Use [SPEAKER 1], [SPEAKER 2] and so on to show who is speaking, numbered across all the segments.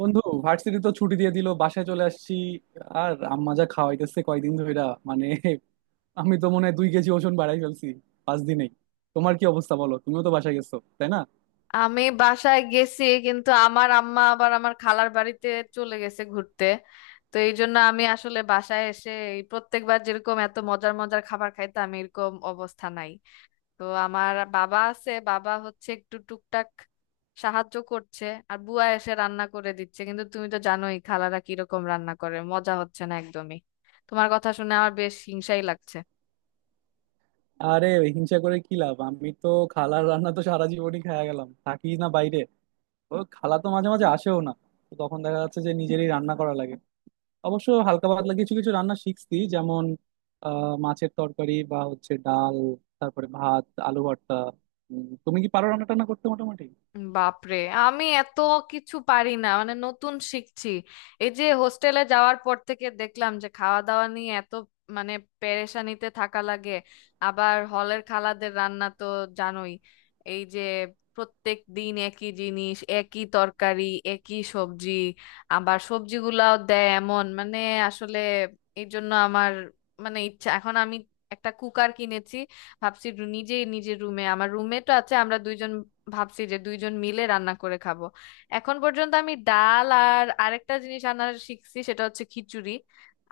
[SPEAKER 1] বন্ধু, ভার্সিটি তো ছুটি দিয়ে দিল, বাসায় চলে আসছি। আর আম্মা যা খাওয়াইতেছে কয়দিন ধইরা, মানে, আমি তো মনে হয় 2 কেজি ওজন বাড়াই ফেলছি 5 দিনেই। তোমার কি অবস্থা বলো? তুমিও তো বাসায় গেছো, তাই না?
[SPEAKER 2] আমি বাসায় গেছি কিন্তু আমার আম্মা আবার আমার খালার বাড়িতে চলে গেছে ঘুরতে। তো এই জন্য আমি আসলে বাসায় এসে এই প্রত্যেকবার যেরকম এত মজার মজার খাবার খাইতাম এরকম অবস্থা নাই। তো আমার বাবা আছে, বাবা হচ্ছে একটু টুকটাক সাহায্য করছে। আর বুয়া এসে রান্না করে দিচ্ছে, কিন্তু তুমি তো জানোই খালারা কিরকম রান্না করে, মজা হচ্ছে না একদমই। তোমার কথা শুনে আমার বেশ হিংসাই লাগছে।
[SPEAKER 1] আরে, হিংসা করে কি লাভ? আমি তো খালার রান্না তো সারা জীবনই খায়া গেলাম, থাকি না বাইরে। ও খালা তো মাঝে মাঝে আসেও না, তো তখন দেখা যাচ্ছে যে নিজেরই রান্না করা লাগে। অবশ্য হালকা পাতলা কিছু কিছু রান্না শিখছি, যেমন মাছের তরকারি বা হচ্ছে ডাল, তারপরে ভাত, আলু ভর্তা। তুমি কি পারো রান্না টান্না করতে মোটামুটি?
[SPEAKER 2] বাপরে, আমি এত কিছু পারি না, মানে নতুন শিখছি। এই যে হোস্টেলে যাওয়ার পর থেকে দেখলাম যে খাওয়া দাওয়া নিয়ে এত মানে পেরেশানিতে থাকা লাগে। আবার হলের খালাদের রান্না তো জানোই, এই যে প্রত্যেক দিন একই জিনিস, একই তরকারি, একই সবজি, আবার সবজিগুলাও দেয় এমন, মানে আসলে এই জন্য আমার মানে ইচ্ছা এখন আমি একটা কুকার কিনেছি। ভাবছি নিজেই নিজের রুমে, আমার রুমমেটও আছে, আমরা দুইজন, ভাবছি যে দুইজন মিলে রান্না করে খাবো। এখন পর্যন্ত আমি ডাল আর আরেকটা জিনিস রান্না শিখছি, সেটা হচ্ছে খিচুড়ি।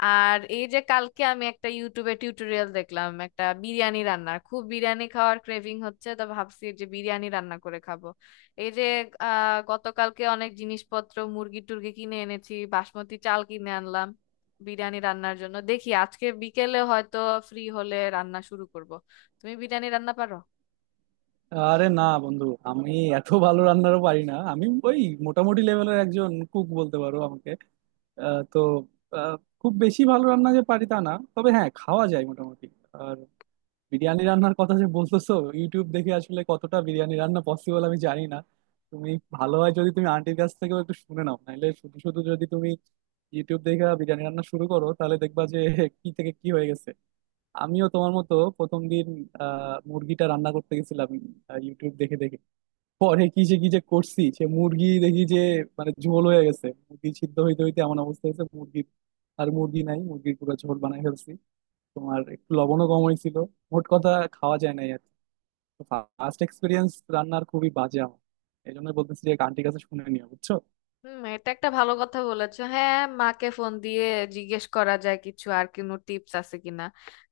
[SPEAKER 2] আর এই যে কালকে আমি একটা ইউটিউবে টিউটোরিয়াল দেখলাম একটা বিরিয়ানি রান্নার, খুব বিরিয়ানি খাওয়ার ক্রেভিং হচ্ছে, তো ভাবছি যে বিরিয়ানি রান্না করে খাবো। এই যে গতকালকে অনেক জিনিসপত্র, মুরগি টুরগি কিনে এনেছি, বাসমতি চাল কিনে আনলাম বিরিয়ানি রান্নার জন্য। দেখি আজকে বিকেলে হয়তো ফ্রি হলে রান্না শুরু করব। তুমি বিরিয়ানি রান্না পারো?
[SPEAKER 1] আরে না বন্ধু, আমি এত ভালো রান্নারও পারি না। আমি ওই মোটামুটি লেভেলের একজন কুক বলতে পারো আমাকে। তো আহ, খুব বেশি ভালো রান্না যে পারি তা না, তবে হ্যাঁ, খাওয়া যায় মোটামুটি। আর বিরিয়ানি রান্নার কথা যে বলতেছো, ইউটিউব দেখে আসলে কতটা বিরিয়ানি রান্না পসিবল আমি জানি না। তুমি ভালো হয় যদি তুমি আন্টির কাছ থেকেও একটু শুনে নাও, নাহলে শুধু শুধু যদি তুমি ইউটিউব দেখে বিরিয়ানি রান্না শুরু করো, তাহলে দেখবা যে কি থেকে কি হয়ে গেছে। আমিও তোমার মতো প্রথম দিন মুরগিটা রান্না করতে গেছিলাম ইউটিউব দেখে দেখে। পরে কি যে কি যে করছি, সে মুরগি দেখি যে, মানে, ঝোল হয়ে গেছে। মুরগি সিদ্ধ হইতে হইতে এমন অবস্থা হয়েছে মুরগির, আর মুরগি নাই, মুরগির পুরো ঝোল বানাই ফেলছি। তোমার একটু লবণও কম হয়েছিল। মোট কথা, খাওয়া যায় নাই আর। ফার্স্ট এক্সপিরিয়েন্স রান্নার খুবই বাজে আমার। এই জন্য বলতেছি যে আন্টির কাছে শুনে নিও, বুঝছো?
[SPEAKER 2] হুম, এটা একটা ভালো কথা বলেছো, হ্যাঁ। মাকে ফোন দিয়ে জিজ্ঞেস করা যায় কিছু আর কোনো টিপস আছে কিনা,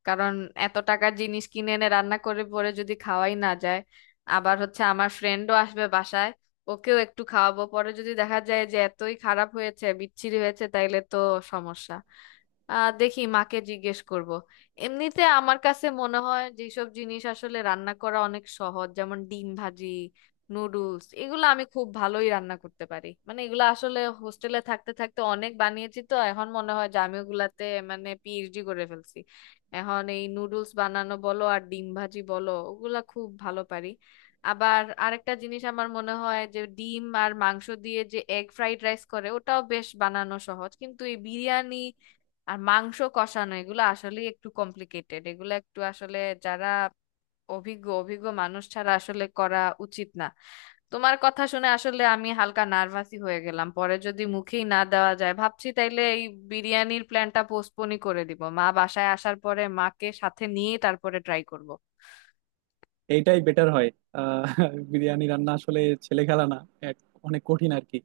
[SPEAKER 2] কারণ এত টাকার জিনিস কিনে এনে রান্না করে পরে যদি খাওয়াই না যায়। আবার হচ্ছে আমার ফ্রেন্ডও আসবে বাসায়, ওকেও একটু খাওয়াবো, পরে যদি দেখা যায় যে এতই খারাপ হয়েছে বিচ্ছিরি হয়েছে তাইলে তো সমস্যা। দেখি মাকে জিজ্ঞেস করব। এমনিতে আমার কাছে মনে হয় যেসব জিনিস আসলে রান্না করা অনেক সহজ, যেমন ডিম ভাজি, নুডলস, এগুলো আমি খুব ভালোই রান্না করতে পারি, মানে এগুলো আসলে হোস্টেলে থাকতে থাকতে অনেক বানিয়েছি, তো এখন মনে হয় যে আমি ওগুলাতে মানে পিএইচডি করে ফেলছি। এখন এই নুডলস বানানো বলো আর ডিম ভাজি বলো, ওগুলা খুব ভালো পারি। আবার আরেকটা জিনিস আমার মনে হয় যে ডিম আর মাংস দিয়ে যে এগ ফ্রাইড রাইস করে ওটাও বেশ বানানো সহজ, কিন্তু এই বিরিয়ানি আর মাংস কষানো এগুলো আসলে একটু কমপ্লিকেটেড, এগুলো একটু আসলে যারা অভিজ্ঞ অভিজ্ঞ মানুষ ছাড়া আসলে করা উচিত না। তোমার কথা শুনে আসলে আমি হালকা নার্ভাসই হয়ে গেলাম, পরে যদি মুখেই না দেওয়া যায় ভাবছি তাইলে এই বিরিয়ানির প্ল্যানটা পোস্টপোনই করে দিব, মা বাসায় আসার পরে মাকে সাথে নিয়ে তারপরে ট্রাই করব।
[SPEAKER 1] এইটাই বেটার হয়। আহ বিরিয়ানি রান্না আসলে ছেলে খেলা না। এক- অনেক কঠিন আর কি।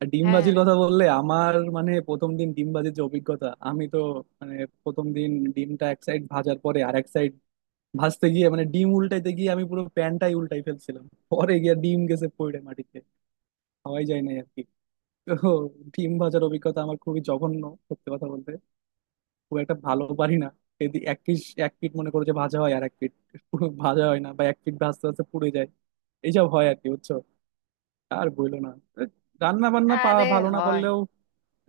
[SPEAKER 1] আর
[SPEAKER 2] হ্যাঁ।
[SPEAKER 1] ডিমবাজির কথা বললে আমার, মানে, প্রথম দিন ডিমবাজির যে অভিজ্ঞতা, আমি তো, মানে, প্রথম দিন ডিমটা এক সাইড ভাজার পরে আর এক সাইড ভাজতে গিয়ে, মানে, ডিম উল্টাইতে গিয়ে আমি পুরো প্যানটাই উল্টাই ফেলছিলাম। পরে গিয়ে ডিম গেছে পড়ে মাটিতে, খাওয়াই যায় নাই আর কি। তো ডিম ভাজার অভিজ্ঞতা আমার খুবই জঘন্য। সত্যি কথা বলতে, খুব একটা ভালো পারি না। এদিক এক পিস, এক পিট মনে করো যে ভাজা হয়, আর এক পিট পুরো ভাজা হয় না, বা এক পিট ভাজতে ভাজতে পুড়ে যায়। এইসব হয় আর কি, বুঝছো? আর বললো না, রান্না বান্না
[SPEAKER 2] আরে
[SPEAKER 1] ভালো না
[SPEAKER 2] হয়।
[SPEAKER 1] পারলেও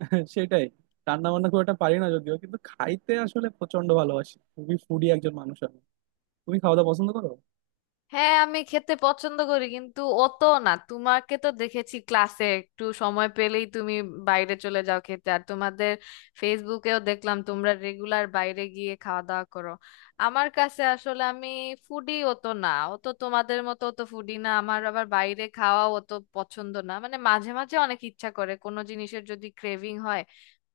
[SPEAKER 1] সেটাই। রান্না বান্না খুব একটা পারি না যদিও, কিন্তু খাইতে আসলে প্রচন্ড ভালোবাসি, খুবই ফুডি একজন মানুষ আমি। তুমি খাওয়া দাওয়া পছন্দ করো?
[SPEAKER 2] হ্যাঁ আমি খেতে পছন্দ করি কিন্তু অত না। তোমাকে তো দেখেছি ক্লাসে একটু সময় পেলেই তুমি বাইরে চলে যাও খেতে, আর তোমাদের ফেসবুকেও দেখলাম তোমরা রেগুলার বাইরে গিয়ে খাওয়া দাওয়া করো। আমার কাছে আসলে আমি ফুডি অত না, অত তোমাদের মতো অত ফুডি না, আমার আবার বাইরে খাওয়া অত পছন্দ না, মানে মাঝে মাঝে অনেক ইচ্ছা করে কোনো জিনিসের যদি ক্রেভিং হয়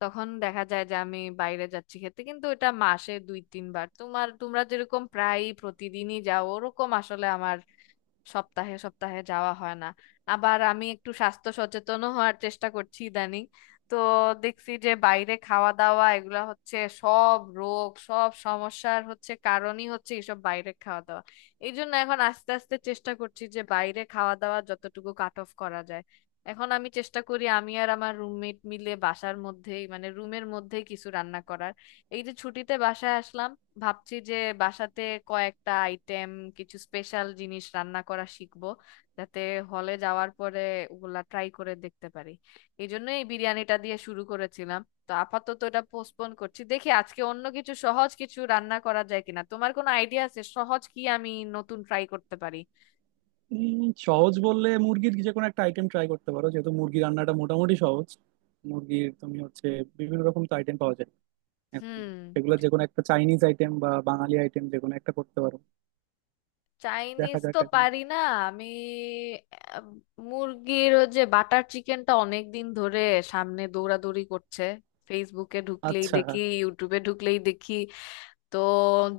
[SPEAKER 2] তখন দেখা যায় যে আমি বাইরে যাচ্ছি খেতে, কিন্তু এটা মাসে দুই তিনবার, তোমার তোমরা যেরকম প্রায় প্রতিদিনই যাও ওরকম আসলে আমার সপ্তাহে সপ্তাহে যাওয়া হয় না। আবার আমি একটু স্বাস্থ্য সচেতনও হওয়ার চেষ্টা করছি ইদানিং, তো দেখছি যে বাইরে খাওয়া দাওয়া এগুলা হচ্ছে সব রোগ সব সমস্যার হচ্ছে কারণই হচ্ছে এইসব বাইরে খাওয়া দাওয়া। এই জন্য এখন আস্তে আস্তে চেষ্টা করছি যে বাইরে খাওয়া দাওয়া যতটুকু কাট অফ করা যায়। এখন আমি চেষ্টা করি আমি আর আমার রুমমেট মিলে বাসার মধ্যেই মানে রুমের মধ্যেই কিছু রান্না করার। এই যে ছুটিতে বাসায় আসলাম, ভাবছি যে বাসাতে কয়েকটা আইটেম, কিছু স্পেশাল জিনিস রান্না করা শিখবো, যাতে হলে যাওয়ার পরে ওগুলা ট্রাই করে দেখতে পারি। এই জন্য এই বিরিয়ানিটা দিয়ে শুরু করেছিলাম। তো আপাতত এটা পোস্টপোন করছি, দেখি আজকে অন্য কিছু সহজ কিছু রান্না করা যায় কিনা। তোমার কোনো আইডিয়া আছে সহজ কি আমি নতুন ট্রাই করতে পারি?
[SPEAKER 1] সহজ বললে মুরগির যে কোনো একটা আইটেম ট্রাই করতে পারো, যেহেতু মুরগি রান্নাটা মোটামুটি সহজ। মুরগির তুমি হচ্ছে বিভিন্ন রকম তো আইটেম পাওয়া যায় এখন।
[SPEAKER 2] হুম।
[SPEAKER 1] সেগুলো যে কোনো একটা চাইনিজ আইটেম বা বাঙালি আইটেম যে কোনো একটা করতে পারো। দেখা
[SPEAKER 2] চাইনিজ
[SPEAKER 1] যাক
[SPEAKER 2] তো
[SPEAKER 1] এখন।
[SPEAKER 2] পারি না। আমি আহ, মুরগির ওই যে বাটার চিকেনটা অনেক দিন ধরে সামনে দৌড়াদৌড়ি করছে, ফেসবুকে ঢুকলেই
[SPEAKER 1] আচ্ছা।
[SPEAKER 2] দেখি ইউটিউবে ঢুকলেই দেখি, তো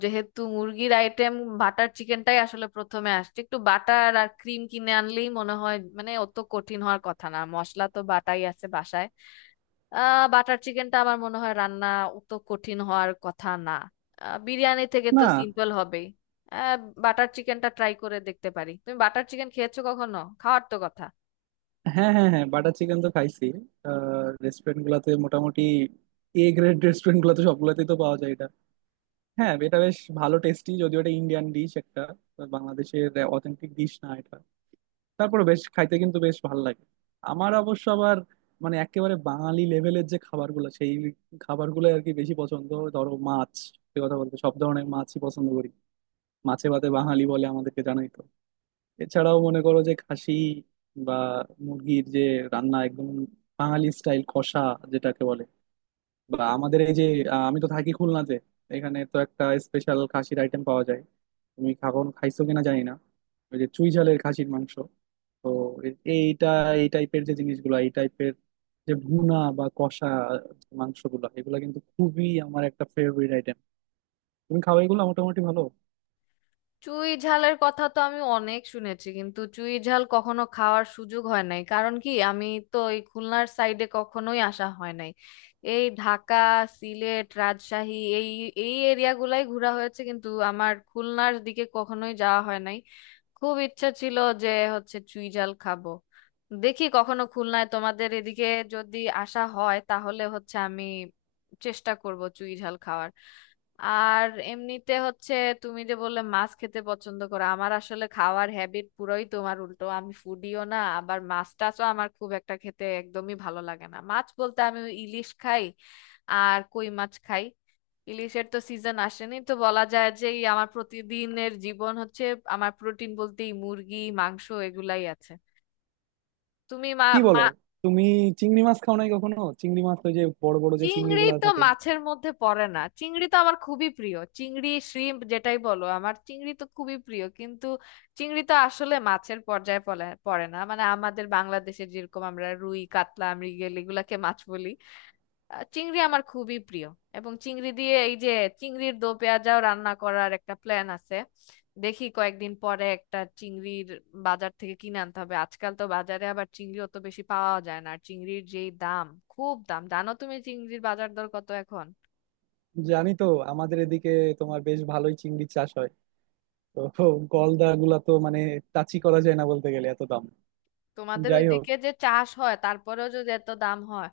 [SPEAKER 2] যেহেতু মুরগির আইটেম, বাটার চিকেনটাই আসলে প্রথমে আসছে। একটু বাটার আর ক্রিম কিনে আনলেই মনে হয় মানে অত কঠিন হওয়ার কথা না, মশলা তো বাটাই আছে বাসায়। বাটার চিকেনটা আমার মনে হয় রান্না অত কঠিন হওয়ার কথা না, বিরিয়ানি থেকে তো
[SPEAKER 1] না।
[SPEAKER 2] সিম্পল হবেই। আহ বাটার চিকেনটা ট্রাই করে দেখতে পারি। তুমি বাটার চিকেন খেয়েছো কখনো? খাওয়ার তো কথা।
[SPEAKER 1] হ্যাঁ, হ্যাঁ, হ্যাঁ, বাটার চিকেন তো খাইছি। রেস্টুরেন্ট গুলাতে মোটামুটি, এ গ্রেড রেস্টুরেন্ট গুলাতে সবগুলাতেই তো পাওয়া যায়। হ্যাঁ, এটা বেশ ভালো টেস্টি, যদিও এটা ইন্ডিয়ান ডিশ একটা। বাংলাদেশের অথেন্টিক ডিশ না এটা। তারপরে বেশ খাইতে কিন্তু বেশ ভালো লাগে। আমার অবশ্য আবার, মানে, একেবারে বাঙালি লেভেলের যে খাবারগুলো সেই খাবারগুলো আর কি বেশি পছন্দ। ধরো মাছ, সে কথা বলতে সব ধরনের মাছই পছন্দ করি। মাছে ভাতে বাঙালি বলে আমাদেরকে জানাই তো। এছাড়াও মনে করো যে খাসি বা মুরগির যে রান্না একদম বাঙালি স্টাইল কষা, যেটাকে বলে, বা আমাদের এই যে আমি তো থাকি খুলনাতে। এখানে তো একটা স্পেশাল খাসির আইটেম পাওয়া যায়। তুমি খাবো খাইছো কিনা জানি না, ওই যে চুই ঝালের খাসির মাংস। তো এইটা, এই টাইপের যে জিনিসগুলো, এই টাইপের যে ভুনা বা কষা মাংসগুলো, এগুলো কিন্তু খুবই আমার একটা ফেভারিট আইটেম। তুমি খাও এগুলো? মোটামুটি ভালো।
[SPEAKER 2] চুই ঝালের কথা তো আমি অনেক শুনেছি কিন্তু চুই ঝাল কখনো খাওয়ার সুযোগ হয় নাই, কারণ কি আমি তো এই খুলনার সাইডে কখনোই আসা হয় নাই। এই ঢাকা, সিলেট, রাজশাহী এই এই এরিয়াগুলাই ঘোরা হয়েছে কিন্তু আমার খুলনার দিকে কখনোই যাওয়া হয় নাই। খুব ইচ্ছা ছিল যে হচ্ছে চুই ঝাল খাবো। দেখি কখনো খুলনায় তোমাদের এদিকে যদি আসা হয় তাহলে হচ্ছে আমি চেষ্টা করব চুই ঝাল খাওয়ার। আর এমনিতে হচ্ছে তুমি যে বললে মাছ খেতে পছন্দ করো, আমার আসলে খাওয়ার হ্যাবিট পুরোই তোমার উল্টো, আমি ফুডিও না আবার মাছ টাছও আমার খুব একটা খেতে একদমই ভালো লাগে না। মাছ বলতে আমি ওই ইলিশ খাই আর কই মাছ খাই। ইলিশের তো সিজন আসেনি তো বলা যায় যে এই আমার প্রতিদিনের জীবন হচ্ছে আমার প্রোটিন বলতেই মুরগি মাংস এগুলাই আছে। তুমি মা।
[SPEAKER 1] কি বলো? তুমি চিংড়ি মাছ খাও নাই কখনো? চিংড়ি মাছ, ওই যে বড় বড় যে চিংড়ি
[SPEAKER 2] চিংড়ি
[SPEAKER 1] গুলা
[SPEAKER 2] তো
[SPEAKER 1] থাকে?
[SPEAKER 2] মাছের মধ্যে পড়ে না, চিংড়ি তো আমার খুবই প্রিয়, চিংড়ি শ্রিম্প যেটাই বলো আমার চিংড়ি তো খুবই প্রিয়, কিন্তু চিংড়ি তো আসলে মাছের পর্যায়ে পড়ে না, মানে আমাদের বাংলাদেশে যেরকম আমরা রুই, কাতলা, মৃগেল এগুলাকে মাছ বলি। চিংড়ি আমার খুবই প্রিয়, এবং চিংড়ি দিয়ে এই যে চিংড়ির দো পেঁয়াজাও রান্না করার একটা প্ল্যান আছে। দেখি কয়েকদিন পরে একটা চিংড়ির, বাজার থেকে কিনে আনতে হবে। আজকাল তো বাজারে আবার চিংড়ি অত বেশি পাওয়া যায় না, আর চিংড়ির যেই দাম, খুব দাম। জানো তুমি চিংড়ির বাজার দর কত এখন?
[SPEAKER 1] জানি তো। আমাদের এদিকে তোমার বেশ ভালোই চিংড়ি চাষ হয়, তো গলদা গুলা তো, মানে, টাচই করা যায় না বলতে গেলে, এত দাম।
[SPEAKER 2] তোমাদের
[SPEAKER 1] যাই হোক।
[SPEAKER 2] ওইদিকে যে চাষ হয় তারপরেও যদি এত দাম হয়,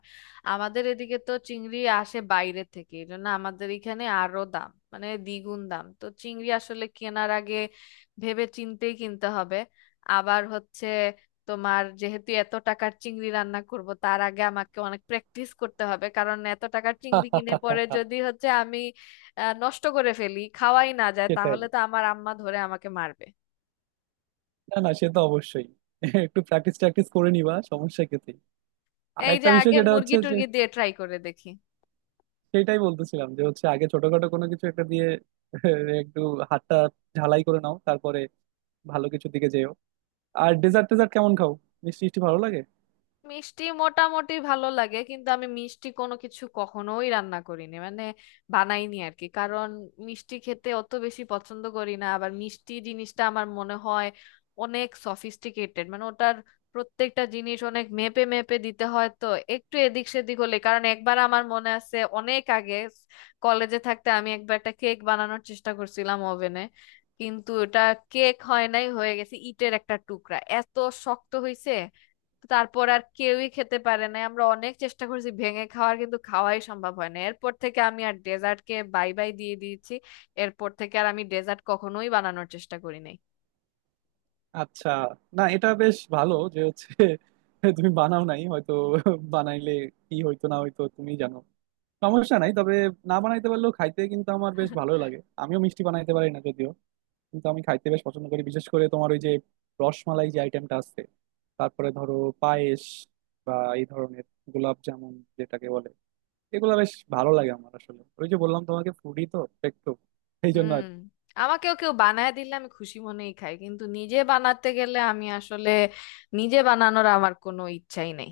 [SPEAKER 2] আমাদের এদিকে তো চিংড়ি আসে বাইরে থেকে, এই জন্য আমাদের এখানে আরো দাম মানে দ্বিগুণ দাম, তো চিংড়ি আসলে কেনার আগে ভেবে চিন্তেই কিনতে হবে। আবার হচ্ছে তোমার যেহেতু, এত টাকার চিংড়ি রান্না করব তার আগে আমাকে অনেক প্র্যাকটিস করতে হবে, কারণ এত টাকার চিংড়ি কিনে পরে যদি হচ্ছে আমি নষ্ট করে ফেলি খাওয়াই না যায়
[SPEAKER 1] সেটাই।
[SPEAKER 2] তাহলে তো আমার আম্মা ধরে আমাকে মারবে।
[SPEAKER 1] না না, সে তো অবশ্যই। একটু প্র্যাকটিস ট্র্যাকটিস করে নিবা সমস্যা ক্ষেত্রে। আর
[SPEAKER 2] এই যে
[SPEAKER 1] একটা বিষয়
[SPEAKER 2] আগে
[SPEAKER 1] যেটা হচ্ছে
[SPEAKER 2] মুরগি
[SPEAKER 1] যে,
[SPEAKER 2] টুরগি দিয়ে ট্রাই করে দেখি।
[SPEAKER 1] সেটাই বলতেছিলাম যে হচ্ছে আগে ছোটখাটো কোনো কিছু একটা দিয়ে একটু হাতটা ঝালাই করে নাও, তারপরে ভালো কিছুর দিকে যেও। আর ডেজার্ট টেজার্ট কেমন খাও? মিষ্টি মিষ্টি ভালো লাগে?
[SPEAKER 2] মিষ্টি মোটামুটি ভালো লাগে কিন্তু আমি মিষ্টি কোনো কিছু কখনোই রান্না করিনি, মানে বানাইনি আর কি, কারণ মিষ্টি খেতে অত বেশি পছন্দ করি না। আবার মিষ্টি জিনিসটা আমার মনে হয় অনেক সফিস্টিকেটেড, মানে ওটার প্রত্যেকটা জিনিস অনেক মেপে মেপে দিতে হয়, তো একটু এদিক সেদিক হলে, কারণ একবার আমার মনে আছে অনেক আগে কলেজে থাকতে আমি একবার একটা কেক বানানোর চেষ্টা করছিলাম ওভেনে, কিন্তু ওটা কেক হয় নাই, হয়ে গেছে ইটের একটা টুকরা, এত শক্ত হয়েছে তারপর আর কেউই খেতে পারে না, আমরা অনেক চেষ্টা করেছি ভেঙে খাওয়ার কিন্তু খাওয়াই সম্ভব হয় না। এরপর থেকে আমি আর ডেজার্টকে বাই বাই দিয়ে দিয়েছি, এরপর থেকে আর আমি ডেজার্ট কখনোই বানানোর চেষ্টা করি নাই।
[SPEAKER 1] আচ্ছা। না, এটা বেশ ভালো যে হচ্ছে, তুমি বানাও নাই হয়তো। বানাইলে কি হইতো না হইতো তুমি জানো। সমস্যা নাই তবে, না বানাইতে পারলেও খাইতে কিন্তু আমার বেশ ভালো লাগে। আমিও মিষ্টি বানাইতে পারি না যদিও, কিন্তু আমি খাইতে বেশ পছন্দ করি, বিশেষ করে তোমার ওই যে রসমালাই যে আইটেমটা আছে, তারপরে ধরো পায়েস বা এই ধরনের গোলাপ জামুন, যেটাকে বলে, এগুলা বেশ ভালো লাগে আমার। আসলে ওই যে বললাম তোমাকে, ফুডি তো একটু, এই
[SPEAKER 2] হুম,
[SPEAKER 1] জন্য।
[SPEAKER 2] আমাকেও কেউ বানায় দিলে আমি খুশি মনেই খাই, কিন্তু নিজে বানাতে গেলে আমি আসলে, নিজে বানানোর আমার কোনো ইচ্ছাই নেই।